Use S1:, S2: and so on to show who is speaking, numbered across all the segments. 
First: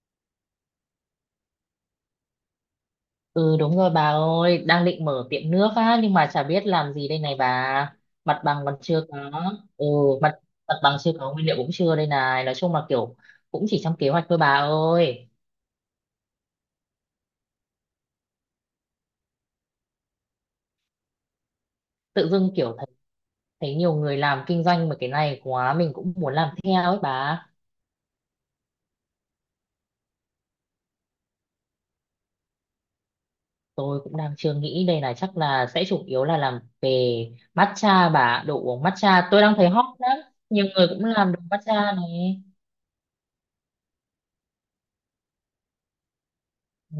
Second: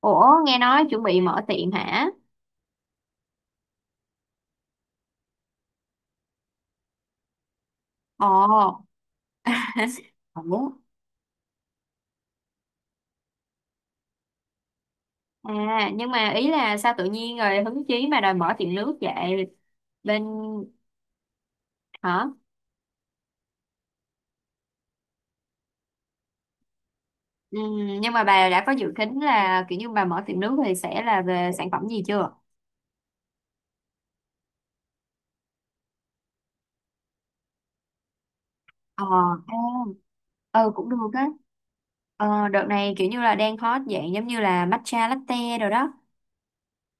S1: Ủa, nghe nói chuẩn bị mở tiệm hả?
S2: Ừ đúng rồi bà ơi, đang định mở tiệm nước á nhưng mà chả biết làm gì đây này bà. Mặt bằng còn
S1: Ồ,
S2: chưa có. Ừ, mặt
S1: Ủa?
S2: mặt bằng chưa có, nguyên liệu cũng chưa đây này. Nói chung là kiểu cũng chỉ trong kế hoạch thôi bà ơi.
S1: Nhưng mà ý là sao tự nhiên rồi hứng chí mà đòi mở tiệm nước vậy? Bên, Hả?
S2: Tự dưng kiểu thấy nhiều người làm kinh doanh mà cái này quá mình cũng muốn làm theo ấy bà.
S1: Ừ, nhưng mà bà đã có dự tính là kiểu như bà mở tiệm nước thì sẽ là về sản phẩm gì chưa?
S2: Tôi cũng đang chưa nghĩ đây này, chắc là sẽ chủ yếu là làm về matcha bà, đồ uống
S1: Ờ,
S2: matcha. Tôi đang
S1: à,
S2: thấy hot lắm. Nhiều
S1: ừ
S2: người
S1: cũng
S2: cũng
S1: được á.
S2: làm đồ matcha này.
S1: Ờ, đợt này kiểu như là đang hot dạng giống như là matcha latte rồi đó.
S2: Ừ.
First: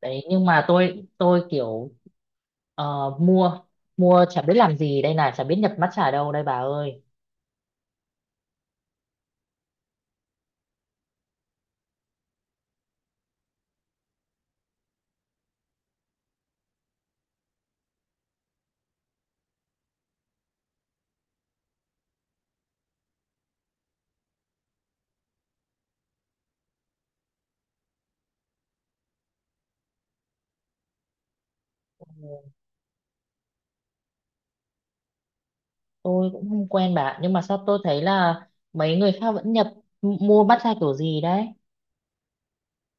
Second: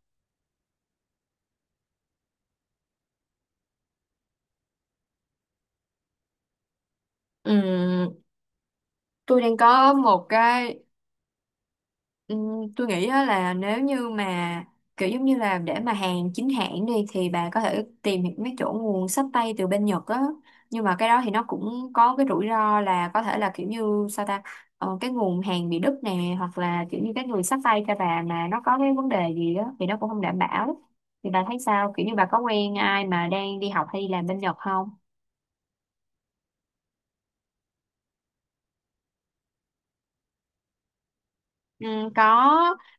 S2: Đấy nhưng mà tôi kiểu ờ, mua mua chả biết làm gì đây này, chả biết nhập matcha ở đâu đây bà ơi.
S1: ừm, tôi đang có một cái. Ừ, tôi nghĩ á là nếu như mà kiểu giống như là để mà hàng chính hãng đi thì bà có thể tìm những mấy chỗ nguồn xách tay từ bên Nhật á, nhưng mà cái đó thì nó cũng có cái rủi ro là có thể là kiểu như sao ta cái nguồn hàng bị đứt nè, hoặc là kiểu như cái người xách tay cho bà mà nó có cái vấn đề gì đó thì nó cũng không đảm bảo. Thì bà thấy sao, kiểu như bà có quen ai mà đang đi học hay đi làm bên Nhật không?
S2: Tôi cũng không quen bà, nhưng mà sao tôi thấy là mấy người khác vẫn nhập mua matcha kiểu gì đấy.
S1: Ừ, có,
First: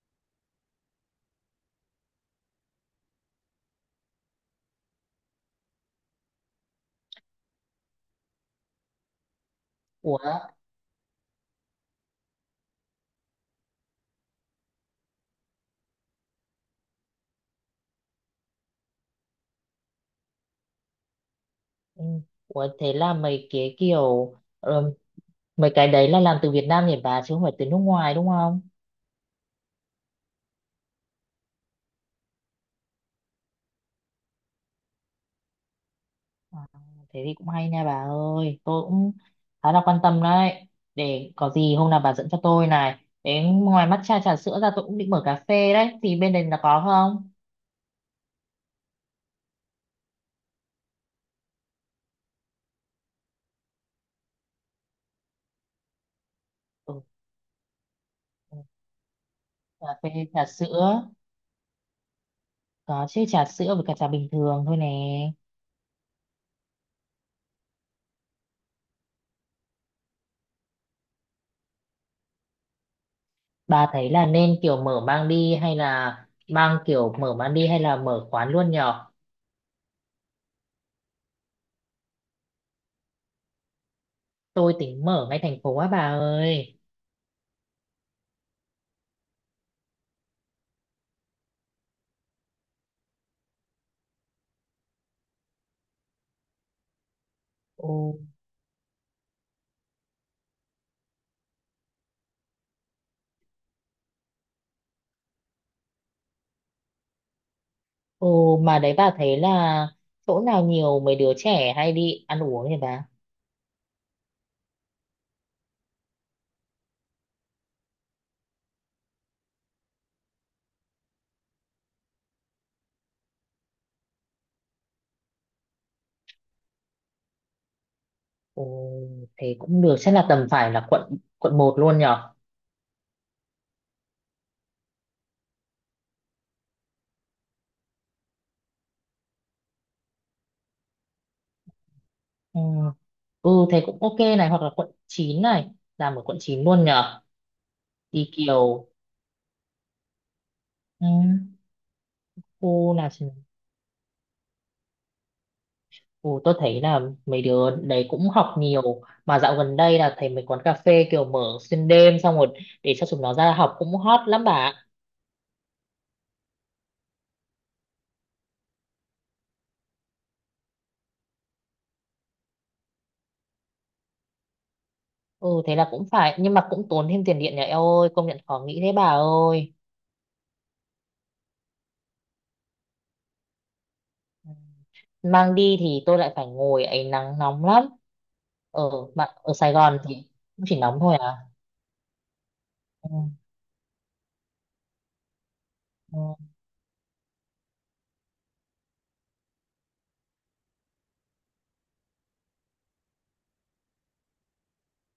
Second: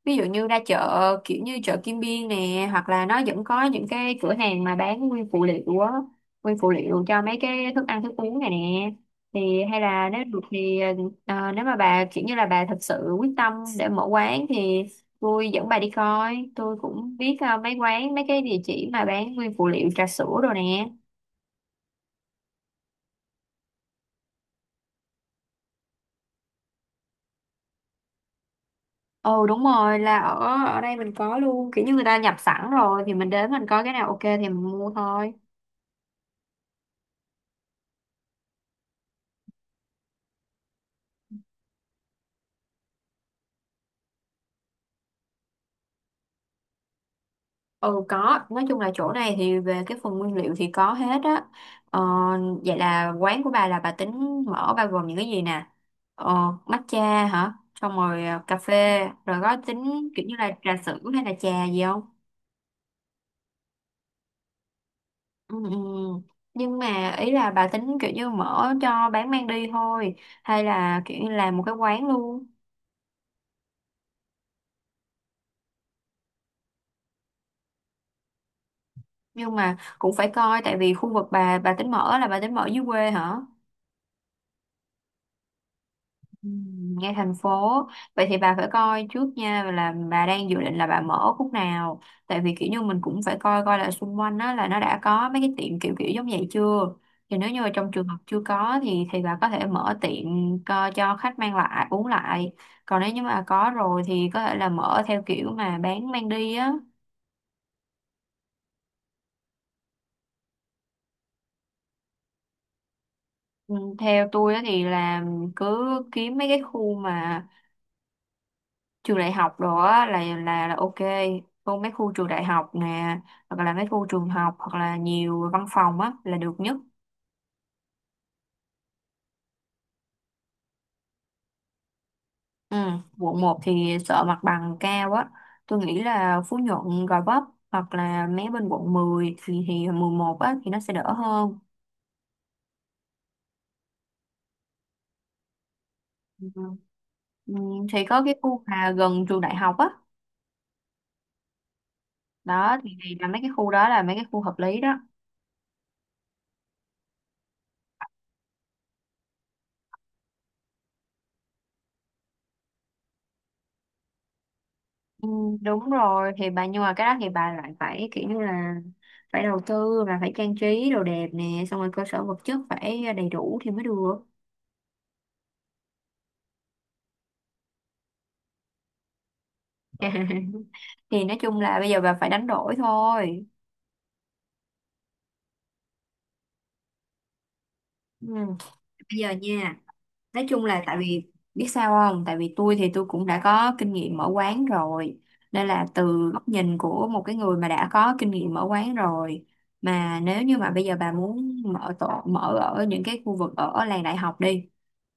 S1: ví dụ như ra chợ kiểu như chợ Kim Biên nè, hoặc là nó vẫn có những cái cửa hàng mà bán nguyên phụ liệu á, nguyên phụ liệu cho mấy cái thức ăn thức uống này nè. Thì hay là
S2: Ủa
S1: nếu được thì nếu mà bà kiểu như là bà thật sự quyết tâm để mở quán thì tôi dẫn bà đi coi, tôi cũng biết mấy quán, mấy cái địa chỉ mà bán nguyên phụ liệu trà sữa rồi nè.
S2: ừ, ủa thế là mấy cái kiểu ờ, mấy cái đấy là làm từ Việt Nam nhỉ bà, chứ không phải từ nước ngoài đúng không?
S1: Ồ đúng rồi, là ở ở đây mình có luôn, kiểu như người ta nhập sẵn rồi thì mình đến mình coi cái nào ok thì mình mua thôi.
S2: À, thế thì cũng hay nha bà ơi, tôi cũng khá là quan tâm đấy. Để có gì hôm nào bà dẫn cho tôi này, đến ngoài matcha trà sữa ra tôi cũng định mở cà phê đấy, thì bên đây là có không?
S1: Ừ có, nói chung là chỗ này thì về cái phần nguyên liệu thì có hết á. Ờ, vậy là quán của bà là bà tính mở bao gồm những cái gì nè? Ờ,
S2: Ừ.
S1: matcha hả? Xong rồi à, cà
S2: Ừ,
S1: phê, rồi có
S2: cà
S1: tính
S2: phê,
S1: kiểu như
S2: trà
S1: là trà
S2: sữa
S1: sữa hay là trà gì không?
S2: có chứ, trà sữa với cả trà bình thường thôi nè.
S1: Ừ. Nhưng mà ý là bà tính kiểu như mở cho bán mang đi thôi, hay là kiểu như làm một cái quán luôn.
S2: Bà thấy là nên kiểu mở mang đi hay là mang kiểu mở mang đi hay là mở quán luôn nhở?
S1: Nhưng mà cũng phải coi, tại vì khu vực bà tính mở là bà tính mở dưới quê hả?
S2: Tôi tính mở ngay thành phố á bà
S1: Ừ,
S2: ơi.
S1: ngay thành phố. Vậy thì bà phải coi trước nha, là bà đang dự định là bà mở khúc nào, tại vì kiểu như mình cũng phải coi coi là xung quanh đó là nó đã có mấy cái tiệm kiểu kiểu giống vậy chưa, thì nếu như mà trong
S2: Ồ.
S1: trường hợp chưa có thì bà có thể mở tiệm cho khách mang lại uống lại, còn nếu như mà có rồi thì có thể là mở theo kiểu mà bán mang đi á.
S2: Ồ mà đấy, bà thấy là chỗ nào nhiều mấy đứa trẻ hay đi ăn uống nhỉ bà?
S1: Ừ, theo tôi á thì là cứ kiếm mấy cái khu mà trường đại học đó á, là ok, còn mấy khu trường đại học nè, hoặc là mấy khu trường học, hoặc là nhiều văn phòng á là được nhất.
S2: Ồ, thế cũng được, chắc là tầm phải là quận quận một luôn nhở.
S1: Ừ. quận 1 thì sợ mặt bằng cao á, tôi nghĩ là Phú Nhuận, Gò Vấp hoặc là mấy bên quận 10 thì 11 á thì nó sẽ đỡ hơn.
S2: Ừ. Ừ, thế cũng ok này, hoặc là quận 9 này, làm ở quận
S1: Ừ.
S2: 9 luôn nhở.
S1: Ừ, thì có
S2: Đi
S1: cái khu
S2: kiểu,
S1: mà gần trường đại học á,
S2: ừ.
S1: đó
S2: Cô là,
S1: thì là mấy cái khu đó là mấy cái khu hợp lý đó.
S2: ừ, tôi thấy là mấy đứa đấy cũng học nhiều mà dạo gần đây là thấy mấy quán cà phê kiểu mở xuyên đêm, xong rồi để cho chúng nó ra học cũng hot lắm bà ạ.
S1: Ừ, đúng rồi thì bà, nhưng mà cái đó thì bà lại phải kiểu như là phải đầu tư và phải trang trí đồ đẹp nè, xong rồi cơ sở vật chất phải đầy đủ thì mới được.
S2: Ừ thế là cũng phải, nhưng mà cũng tốn thêm tiền điện nhà, eo ơi, công nhận khó nghĩ thế bà ơi.
S1: Thì nói chung là bây giờ bà phải đánh đổi thôi.
S2: Ừ. Mang đi thì tôi lại phải ngồi ấy, nắng nóng lắm.
S1: Ừ.
S2: Ở
S1: Bây giờ
S2: bạn ở Sài
S1: nha,
S2: Gòn thì
S1: nói chung
S2: cũng chỉ
S1: là tại
S2: nóng thôi à?
S1: vì biết sao không, tại vì tôi thì tôi
S2: Ừ,
S1: cũng đã có kinh nghiệm mở quán rồi, nên là từ góc
S2: ừ,
S1: nhìn của một cái người mà đã có kinh nghiệm mở quán rồi, mà nếu như mà bây giờ bà muốn mở tổ mở ở những cái khu vực ở làng đại học đi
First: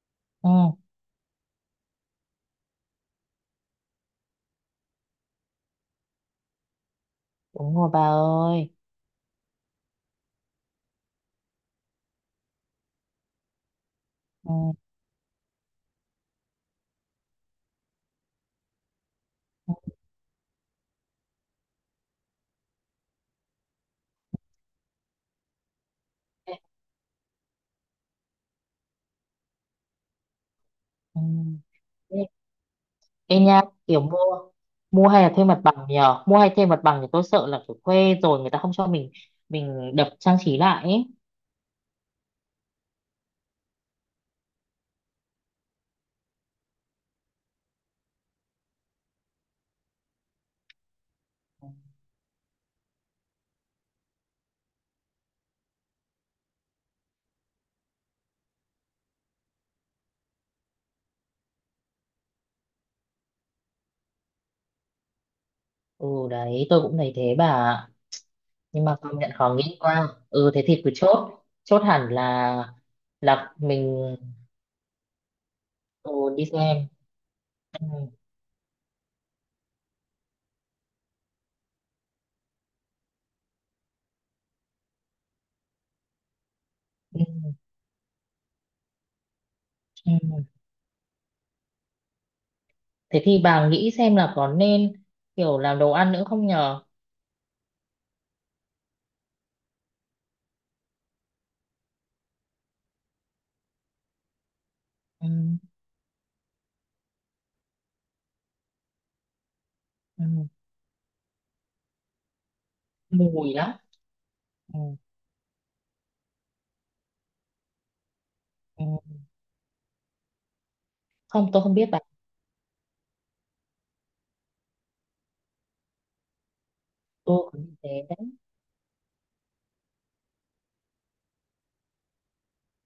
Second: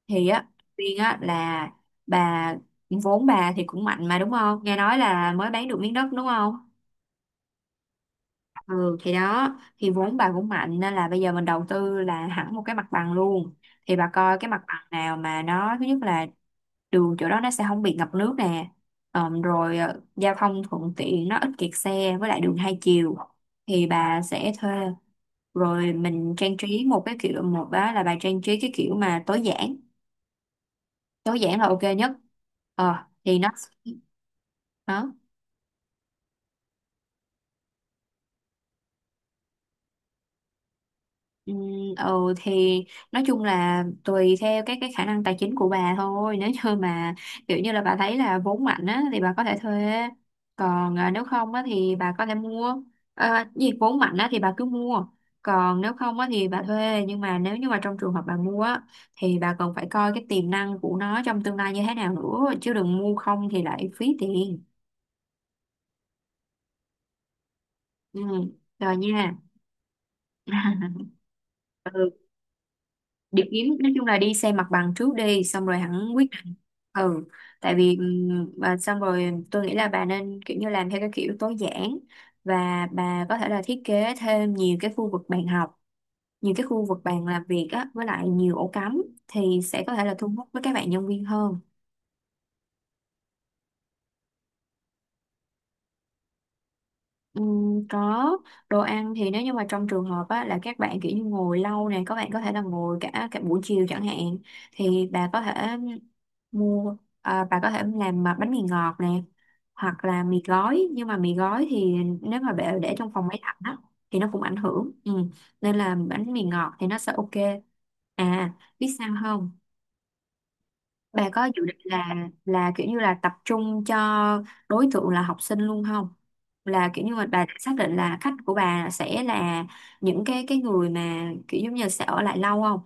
S1: thì á,
S2: ừ,
S1: Quyên á là bà, vốn bà thì cũng mạnh mà đúng không, nghe nói là mới bán được miếng đất đúng không.
S2: đúng rồi bà ơi.
S1: Ừ thì đó, thì vốn bà cũng mạnh, nên là bây giờ mình đầu tư là hẳn một cái mặt bằng luôn. Thì bà coi cái
S2: Ừ,
S1: mặt bằng nào mà nó thứ nhất là đường chỗ đó nó sẽ không bị ngập nước nè, giao thông thuận tiện, nó ít kẹt xe với lại đường hai chiều thì bà sẽ thuê, rồi mình
S2: ê,
S1: trang trí một cái kiểu, một đó là bà trang trí cái kiểu mà tối giản,
S2: ừ.
S1: tối giản là ok nhất.
S2: Ê,
S1: ờ thì
S2: ê
S1: nó
S2: nha, mua mua
S1: đó.
S2: hay là thuê mặt bằng nhờ, mua hay thuê mặt bằng thì tôi sợ là kiểu thuê rồi người ta không cho mình đập trang trí lại ấy.
S1: Ừ, ừ thì nói chung là tùy theo cái khả năng tài chính của bà thôi, nếu như mà kiểu như là bà thấy là vốn mạnh á thì bà có thể thuê, còn à, nếu không á thì bà có thể mua. À, gì vốn mạnh á thì bà cứ mua, còn nếu không á thì bà thuê, nhưng mà nếu như mà trong trường hợp bà mua á thì bà còn phải coi cái tiềm năng của nó trong tương lai như thế nào nữa, chứ đừng mua không thì lại phí tiền.
S2: Ừ đấy, tôi cũng thấy thế bà ạ.
S1: Ừ
S2: Nhưng
S1: rồi
S2: mà công nhận
S1: nha.
S2: khó nghĩ quá, ừ thế thì cứ chốt, chốt
S1: Ừ
S2: hẳn
S1: đi
S2: là
S1: kiếm, nói
S2: mình,
S1: chung là đi xem mặt bằng trước đi xong rồi hẳn
S2: ừ,
S1: quyết
S2: đi
S1: định.
S2: xem.
S1: Ừ tại
S2: Ừ,
S1: vì và xong rồi tôi nghĩ là bà nên kiểu như làm theo cái kiểu tối giản, và bà có thể là thiết kế thêm nhiều cái khu vực bàn học, nhiều cái khu vực
S2: ừ,
S1: bàn làm việc á với lại nhiều ổ cắm, thì sẽ có thể là thu
S2: ừ.
S1: hút với các bạn nhân viên hơn.
S2: Thế thì bà nghĩ xem là có nên kiểu làm đồ ăn nữa không nhờ?
S1: Có, đồ ăn thì nếu như mà trong trường hợp á, là các bạn kiểu như ngồi lâu nè, các bạn có thể là ngồi cả cả buổi chiều chẳng hạn thì
S2: Ừ,
S1: bà có thể mua à, bà có thể làm mà bánh mì ngọt nè, hoặc là
S2: ừ,
S1: mì gói, nhưng mà mì gói thì nếu mà bà để trong phòng máy
S2: mùi
S1: lạnh
S2: lắm.
S1: á thì nó cũng ảnh
S2: Ừ,
S1: hưởng ừ. Nên là bánh mì ngọt thì nó sẽ ok. À,
S2: ừ.
S1: biết sao không, bà có
S2: Không,
S1: dự
S2: tôi không
S1: định
S2: biết bà.
S1: là kiểu như là tập trung cho đối tượng là học sinh luôn không? Là kiểu như mà bà
S2: Tôi
S1: đã
S2: có
S1: xác
S2: như
S1: định
S2: thế
S1: là khách
S2: đấy.
S1: của bà sẽ là những cái người mà kiểu giống như là sẽ ở lại lâu không?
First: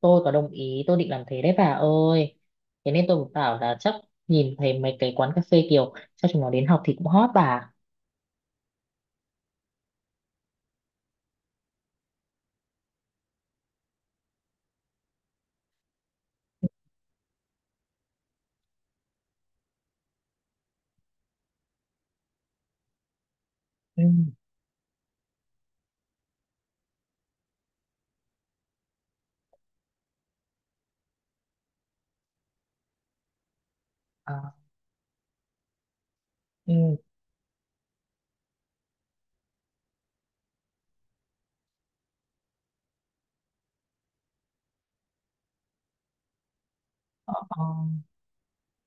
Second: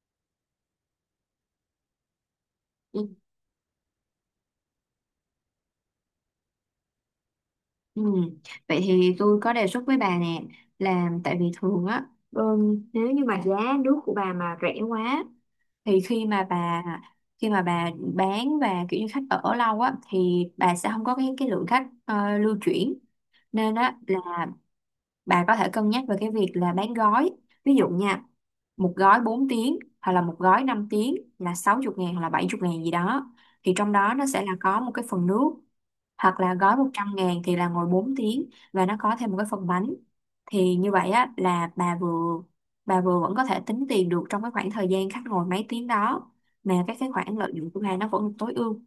S2: Tôi có đồng ý, tôi định làm thế đấy bà ơi. Thế nên
S1: Ừ.
S2: tôi cũng bảo là chắc nhìn thấy mấy cái quán cà phê kiểu cho chúng nó đến học thì cũng hot bà.
S1: Ừ. Vậy thì tôi có đề xuất với bà nè, là tại vì thường á nếu như mà giá nước của bà mà rẻ quá thì khi mà bà bán và kiểu như khách ở lâu á thì bà sẽ không có cái lượng khách lưu chuyển, nên á
S2: Ừ.
S1: là bà có thể cân nhắc về cái việc là bán gói. Ví dụ nha, một gói 4 tiếng hoặc là một gói 5 tiếng là 60 ngàn hoặc là 70 ngàn gì đó, thì trong đó nó sẽ là
S2: À,
S1: có một cái phần nước, hoặc là gói một
S2: ừ.
S1: trăm ngàn thì là ngồi 4 tiếng và nó có thêm một cái phần bánh. Thì như vậy á là bà vừa vẫn có thể tính tiền được trong cái khoảng thời gian khách ngồi mấy tiếng đó, mà các cái khoản lợi
S2: ờ.
S1: nhuận của bà nó vẫn tối ưu.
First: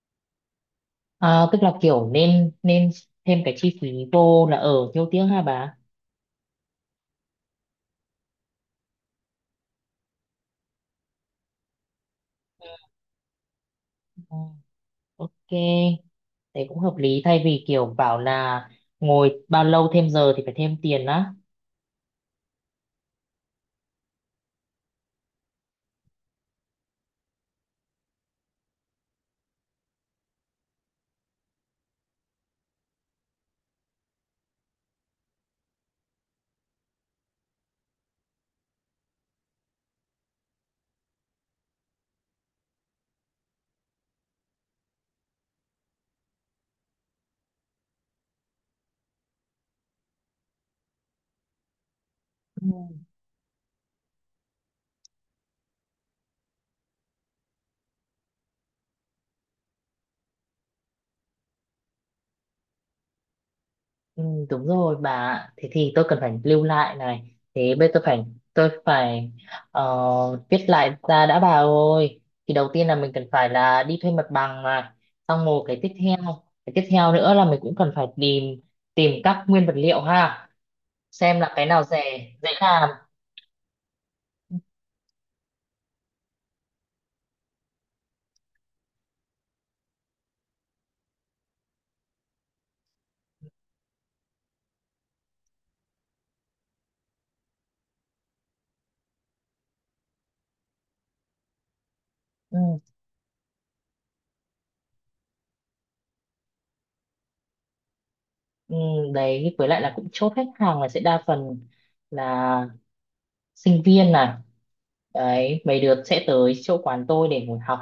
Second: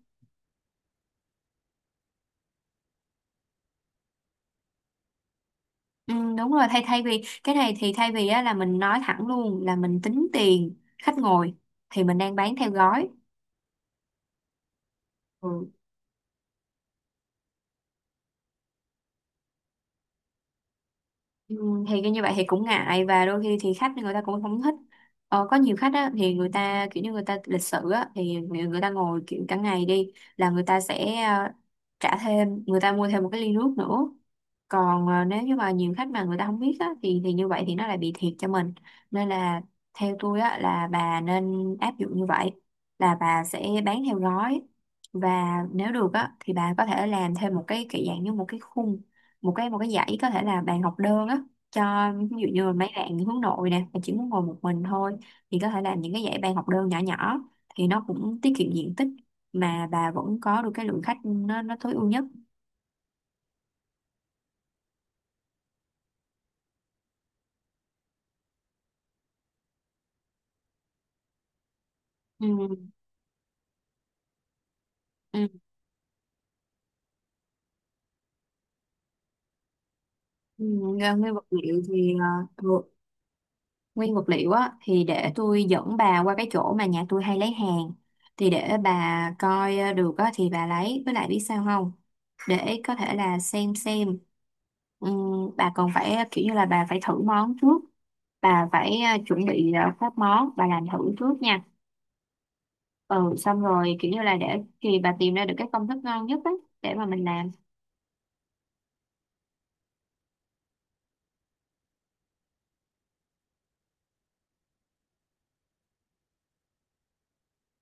S2: À, tức là kiểu nên nên thêm cái chi phí vô là ở nhiêu tiếng hả bà?
S1: Ừ, đúng rồi, thay thay vì cái này thì thay vì á, là mình nói thẳng luôn là mình tính tiền khách ngồi thì mình đang bán theo gói.
S2: Ừ, ok.
S1: Ừ.
S2: Thế cũng hợp lý, thay vì kiểu bảo là ngồi bao lâu thêm giờ thì phải thêm tiền á.
S1: Ừ, thì cái như vậy thì cũng ngại và đôi khi thì khách người ta cũng không thích. Ờ, có nhiều khách á, thì người ta kiểu như người ta lịch sự á, thì người, người ta ngồi kiểu cả ngày đi là người ta sẽ trả thêm, người ta mua thêm một cái ly nước nữa. Còn nếu như mà nhiều khách mà người ta không biết á, thì như vậy thì nó lại bị thiệt cho mình, nên là theo tôi á, là bà nên áp dụng như vậy, là bà sẽ bán theo gói. Và nếu được á, thì bà có thể làm thêm một cái kiểu dạng như một cái khung, một cái dãy có thể là bàn học đơn á, cho ví dụ như
S2: Ừ,
S1: là mấy bạn hướng nội nè mà chỉ muốn ngồi một mình thôi, thì có thể làm những cái dãy bàn học đơn nhỏ nhỏ thì nó cũng tiết kiệm diện tích, mà bà vẫn có được cái lượng khách nó tối ưu nhất.
S2: ừ, đúng rồi bà ạ. Thế thì tôi cần phải lưu lại này, thế bây giờ tôi phải tôi phải viết lại ra đã bà ơi. Thì đầu tiên
S1: Ừ,
S2: là mình cần phải là đi thuê mặt bằng này. Xong
S1: ừ,
S2: rồi cái tiếp theo, nữa là mình cũng cần phải tìm tìm các nguyên vật liệu ha,
S1: ừ. Nguyên
S2: xem
S1: vật
S2: là cái
S1: liệu
S2: nào rẻ
S1: thì
S2: dễ làm.
S1: nguyên vật liệu á thì để tôi dẫn bà qua cái chỗ mà nhà tôi hay lấy hàng, thì để bà coi được á thì bà lấy, với lại biết sao không, để có thể là xem. Bà còn phải kiểu như là bà phải thử món trước, bà phải chuẩn bị các món bà làm thử trước nha.
S2: Ừ,
S1: Ừ xong rồi kiểu như là để thì bà tìm ra được cái công thức ngon nhất á để mà mình làm.
S2: ừ, đấy với lại là cũng chốt khách hàng là sẽ đa phần là sinh viên à, đấy mấy đứa sẽ tới chỗ quán tôi để ngồi học,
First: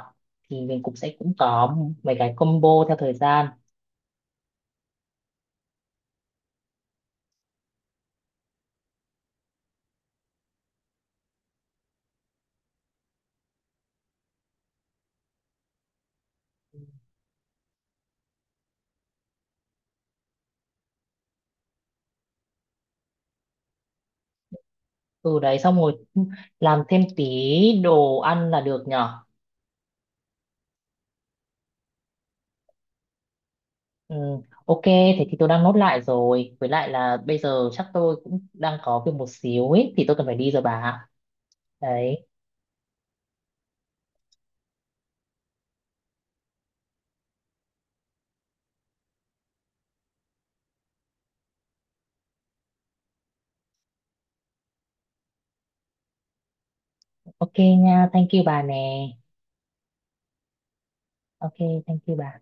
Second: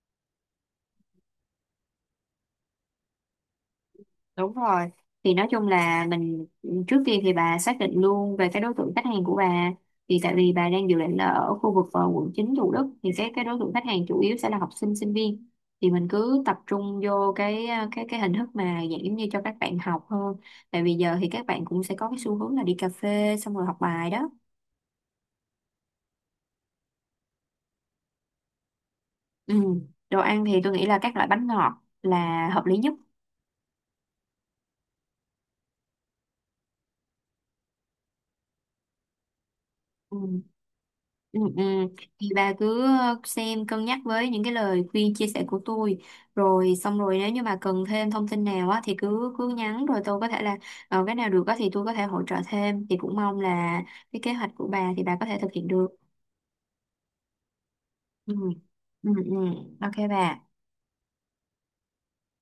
S2: thì mình cũng sẽ cũng có mấy cái combo theo thời gian.
S1: Đúng rồi. Thì nói chung là mình trước tiên thì bà xác định luôn về cái đối tượng khách hàng của bà. Thì tại vì bà đang dự định là ở khu vực quận 9 Thủ Đức thì cái đối tượng khách hàng chủ yếu sẽ là học sinh sinh viên. Thì mình cứ tập trung vô cái cái hình thức mà dạng giống như cho các bạn học hơn. Tại vì giờ thì các bạn cũng sẽ có cái xu hướng là đi cà phê xong rồi học bài đó.
S2: Ừ đấy xong rồi làm thêm tí đồ ăn là được nhở.
S1: Ừ. Đồ ăn thì tôi nghĩ là các loại bánh ngọt là hợp lý nhất.
S2: Ừ, ok thế thì tôi đang nốt lại rồi, với lại là bây giờ chắc tôi cũng đang có việc một xíu ấy thì tôi cần phải
S1: Ừ.
S2: đi rồi bà.
S1: Ừ.
S2: Đấy,
S1: Thì bà cứ xem cân nhắc với những cái lời khuyên chia sẻ của tôi, rồi xong rồi nếu như bà cần thêm thông tin nào á thì cứ cứ nhắn, rồi tôi có thể là cái nào được á thì tôi có thể hỗ trợ thêm, thì cũng mong là cái kế hoạch của bà thì bà có thể thực hiện được.
S2: ok nha, thank
S1: Ừ.
S2: you bà nè.
S1: Ừ, ừ. Ok bà
S2: Ok, thank you bà.